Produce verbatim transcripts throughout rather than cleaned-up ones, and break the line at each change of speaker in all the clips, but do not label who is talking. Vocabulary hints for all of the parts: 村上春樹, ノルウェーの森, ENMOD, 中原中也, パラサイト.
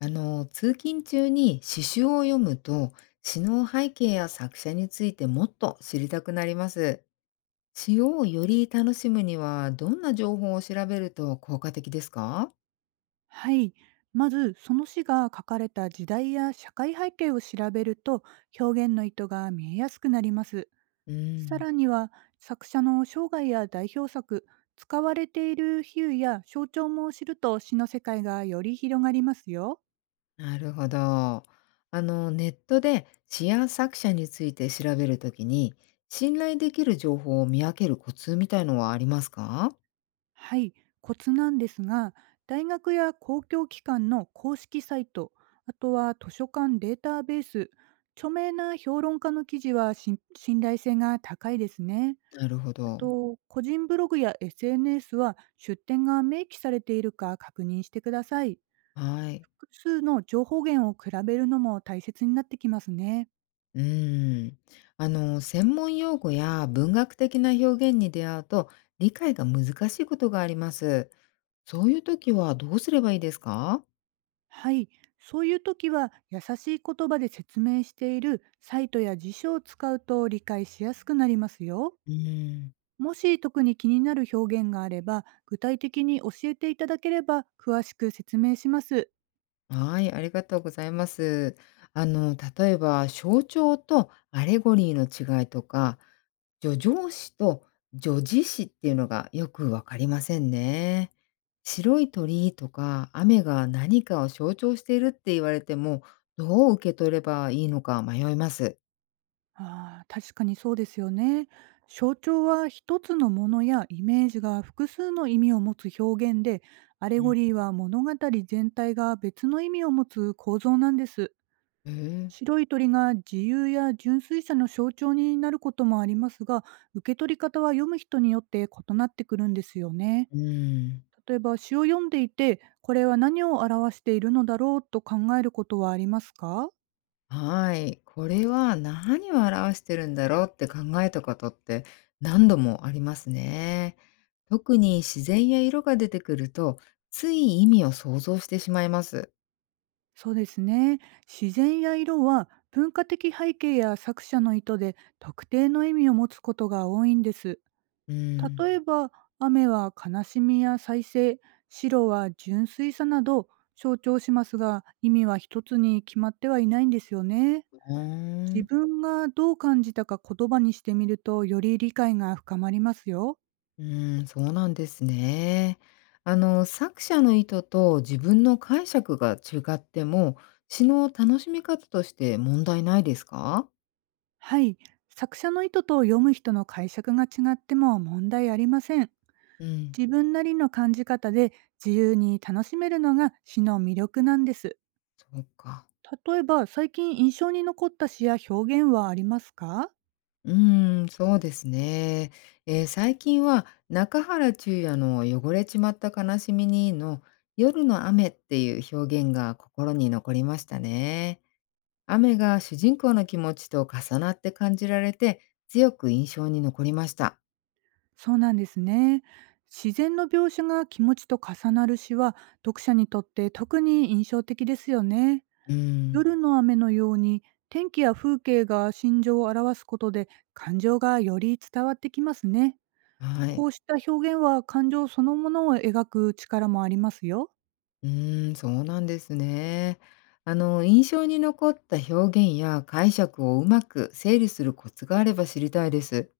あの、通勤中に詩集を読むと、詩の背景や作者についてもっと知りたくなります。詩をより楽しむには、どんな情報を調べると効果的ですか？
はい。まず、その詩が書かれた時代や社会背景を調べると、表現の意図が見えやすくなります。
う
さ
ん。
らには、作者の生涯や代表作、使われている比喩や象徴も知ると詩の世界がより広がりますよ。
なるほど。あの、ネットで詩や作者について調べるときに、信頼できる情報を見分けるコツみたいのはありますか？
はい。コツなんですが、大学や公共機関の公式サイト、あとは図書館データベース、著名な評論家の記事は信信頼性が高いですね。
なるほ
あ
ど。
と、個人ブログや エスエヌエス は出典が明記されているか確認してください。
はい。
複数の情報源を比べるのも大切になってきますね。
うーん。あの、専門用語や文学的な表現に出会うと理解が難しいことがあります。そういう時はどうすればいいですか？
はい。そういう時は優しい言葉で説明しているサイトや辞書を使うと理解しやすくなりますよ。
うーん。
もし特に気になる表現があれば、具体的に教えていただければ詳しく説明します。
はい、ありがとうございます。あの、例えば、象徴とアレゴリーの違いとか、叙上詩と叙事詩っていうのがよくわかりませんね。白い鳥居とか雨が何かを象徴しているって言われても、どう受け取ればいいのか迷います。
ああ、確かにそうですよね。象徴は一つのものやイメージが複数の意味を持つ表現で、アレ
う
ゴ
ん。
リーは物語全体が別の意味を持つ構造なんです。
へえ。
白い鳥が自由や純粋さの象徴になることもありますが、受け取り方は読む人によって異なってくるんですよね。
うーん。
例えば詩を読んでいて、これは何を表しているのだろうと考えることはありますか？
はい。これは何を表してるんだろうって考えたことって何度もありますね。特に自然や色が出てくると、つい意味を想像してしまいます。
そうですね。自然や色は文化的背景や作者の意図で特定の意味を持つことが多いんです。
うん。
例えば、雨は悲しみや再生、白は純粋さなど象徴しますが、意味は一つに決まってはいないんですよね。
うー
自
ん。
分がどう感じたか言葉にしてみると、より理解が深まりますよ。
うーん、そうなんですね。あの、作者の意図と自分の解釈が違っても、詩の楽しみ方として問題ないですか？
はい。作者の意図と読む人の解釈が違っても問題ありません。
うん。
自分なりの感じ方で自由に楽しめるのが詩の魅力なんです。
そうか。
例えば最近印象に残った詩や表現はありますか？
うーん、そうですね。えー最近は中原中也の「汚れちまった悲しみに」の「夜の雨」っていう表現が心に残りましたね。雨が主人公の気持ちと重なって感じられて、強く印象に残りました。
そうなんですね。自然の描写が気持ちと重なる詩は読者にとって特に印象的ですよね。
うん。
夜の雨のように天気や風景が心情を表すことで感情がより伝わってきますね。
は
こ
い。
うした表現は感情そのものを描く力もありますよ。
うーん、そうなんですね。あの、印象に残った表現や解釈をうまく整理するコツがあれば知りたいです。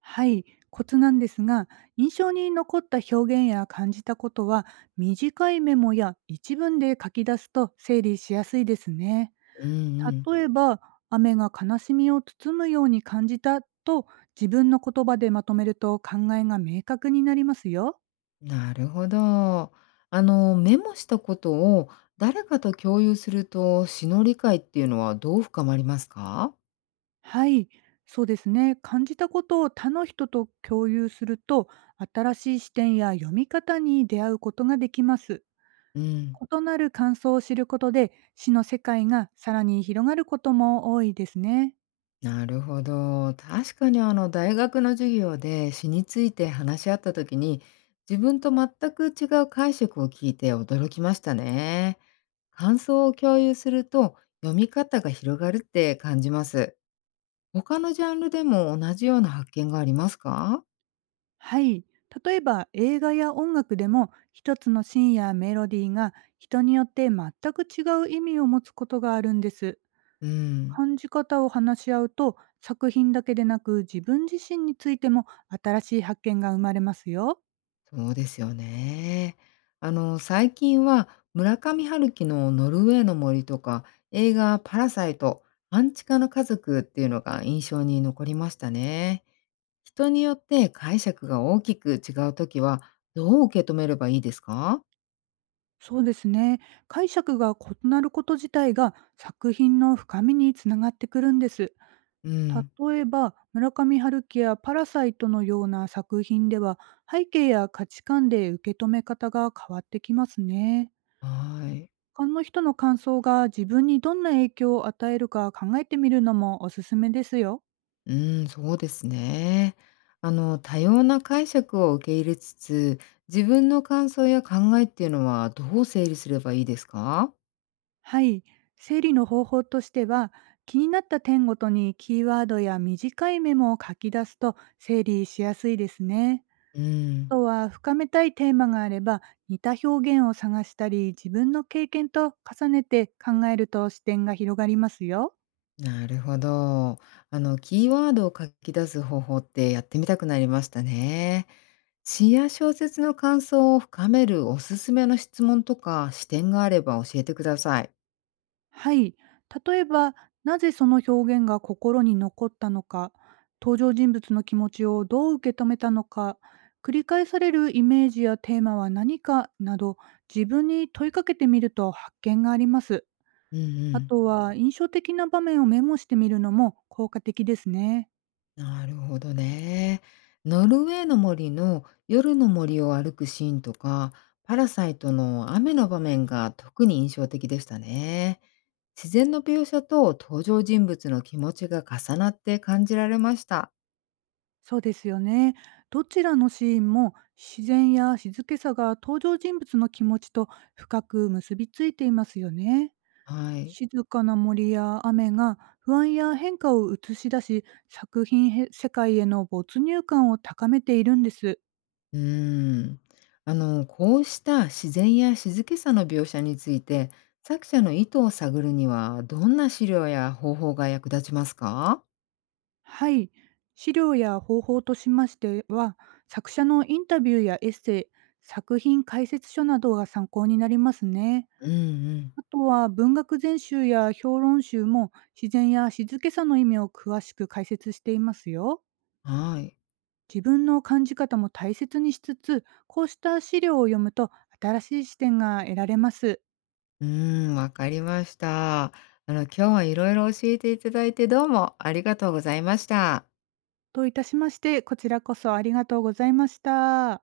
はい、コツなんですが、印象に残った表現や感じたことは、短いメモや一文で書き出すと整理しやすいですね。
うん、うん。
例えば、雨が悲しみを包むように感じたと自分の言葉でまとめると考えが明確になりますよ。
なるほど。あの、メモしたことを誰かと共有すると詩の理解っていうのはどう深まりますか？
はい、そうですね。感じたことを他の人と共有すると、新しい視点や読み方に出会うことができます。
うん。
異なる感想を知ることで、詩の世界がさらに広がることも多いですね。
なるほど。確かにあの大学の授業で詩について話し合った時に自分と全く違う解釈を聞いて驚きましたね。感想を共有すると読み方が広がるって感じます。他のジャンルでも同じような発見がありますか？
はい。例えば映画や音楽でも一つのシーンやメロディーが人によって全く違う意味を持つことがあるんです。
うん。
感じ方を話し合うと作品だけでなく自分自身についても新しい発見が生まれますよ。
そうですよね。あの、最近は村上春樹のノルウェーの森とか、映画パラサイト、半地下の家族っていうのが印象に残りましたね。人によって解釈が大きく違うときは、どう受け止めればいいですか？
そうですね。解釈が異なること自体が作品の深みにつながってくるんです。
うん。
例えば村上春樹や「パラサイト」のような作品では、背景や価値観で受け止め方が変わってきますね。
はい。
他の人の感想が自分にどんな影響を与えるか考えてみるのもおすすめですよ。
うん、そうですね。あの、多様な解釈を受け入れつつ、自分の感想や考えっていうのはどう整理すればいいですか？
はい。整理の方法としては、気になった点ごとにキーワードや短いメモを書き出すと整理しやすいですね。
うん。
あとは深めたいテーマがあれば、似た表現を探したり自分の経験と重ねて考えると視点が広がりますよ。
なるほど。あの、キーワードを書き出す方法ってやってみたくなりましたね。詩や小説の感想を深めるおすすめの質問とか視点があれば教えてください。
はい。例えば、なぜその表現が心に残ったのか、登場人物の気持ちをどう受け止めたのか、繰り返されるイメージやテーマは何かなど、自分に問いかけてみると発見があります。
うん、う
あ
ん。
とは印象的な場面をメモしてみるのも効果的ですね。
なるほどね。ノルウェーの森の夜の森を歩くシーンとか、パラサイトの雨の場面が特に印象的でしたね。自然の描写と登場人物の気持ちが重なって感じられました。
そうですよね。どちらのシーンも自然や静けさが登場人物の気持ちと深く結びついていますよね。
はい。
静かな森や雨が不安や変化を映し出し、作品へ世界への没入感を高めているんです。
うーん。あの、こうした自然や静けさの描写について、作者の意図を探るには、どんな資料や方法が役立ちますか？
はい。資料や方法としましては、作者のインタビューやエッセイ、作品解説書などが参考になりますね。
うん、うん。
あとは文学全集や評論集も自然や静けさの意味を詳しく解説していますよ。
はい。
自分の感じ方も大切にしつつ、こうした資料を読むと新しい視点が得られます。
うーん、わかりました。あの、今日はいろいろ教えていただいて、どうもありがとうございました。
といたしまして、こちらこそありがとうございました。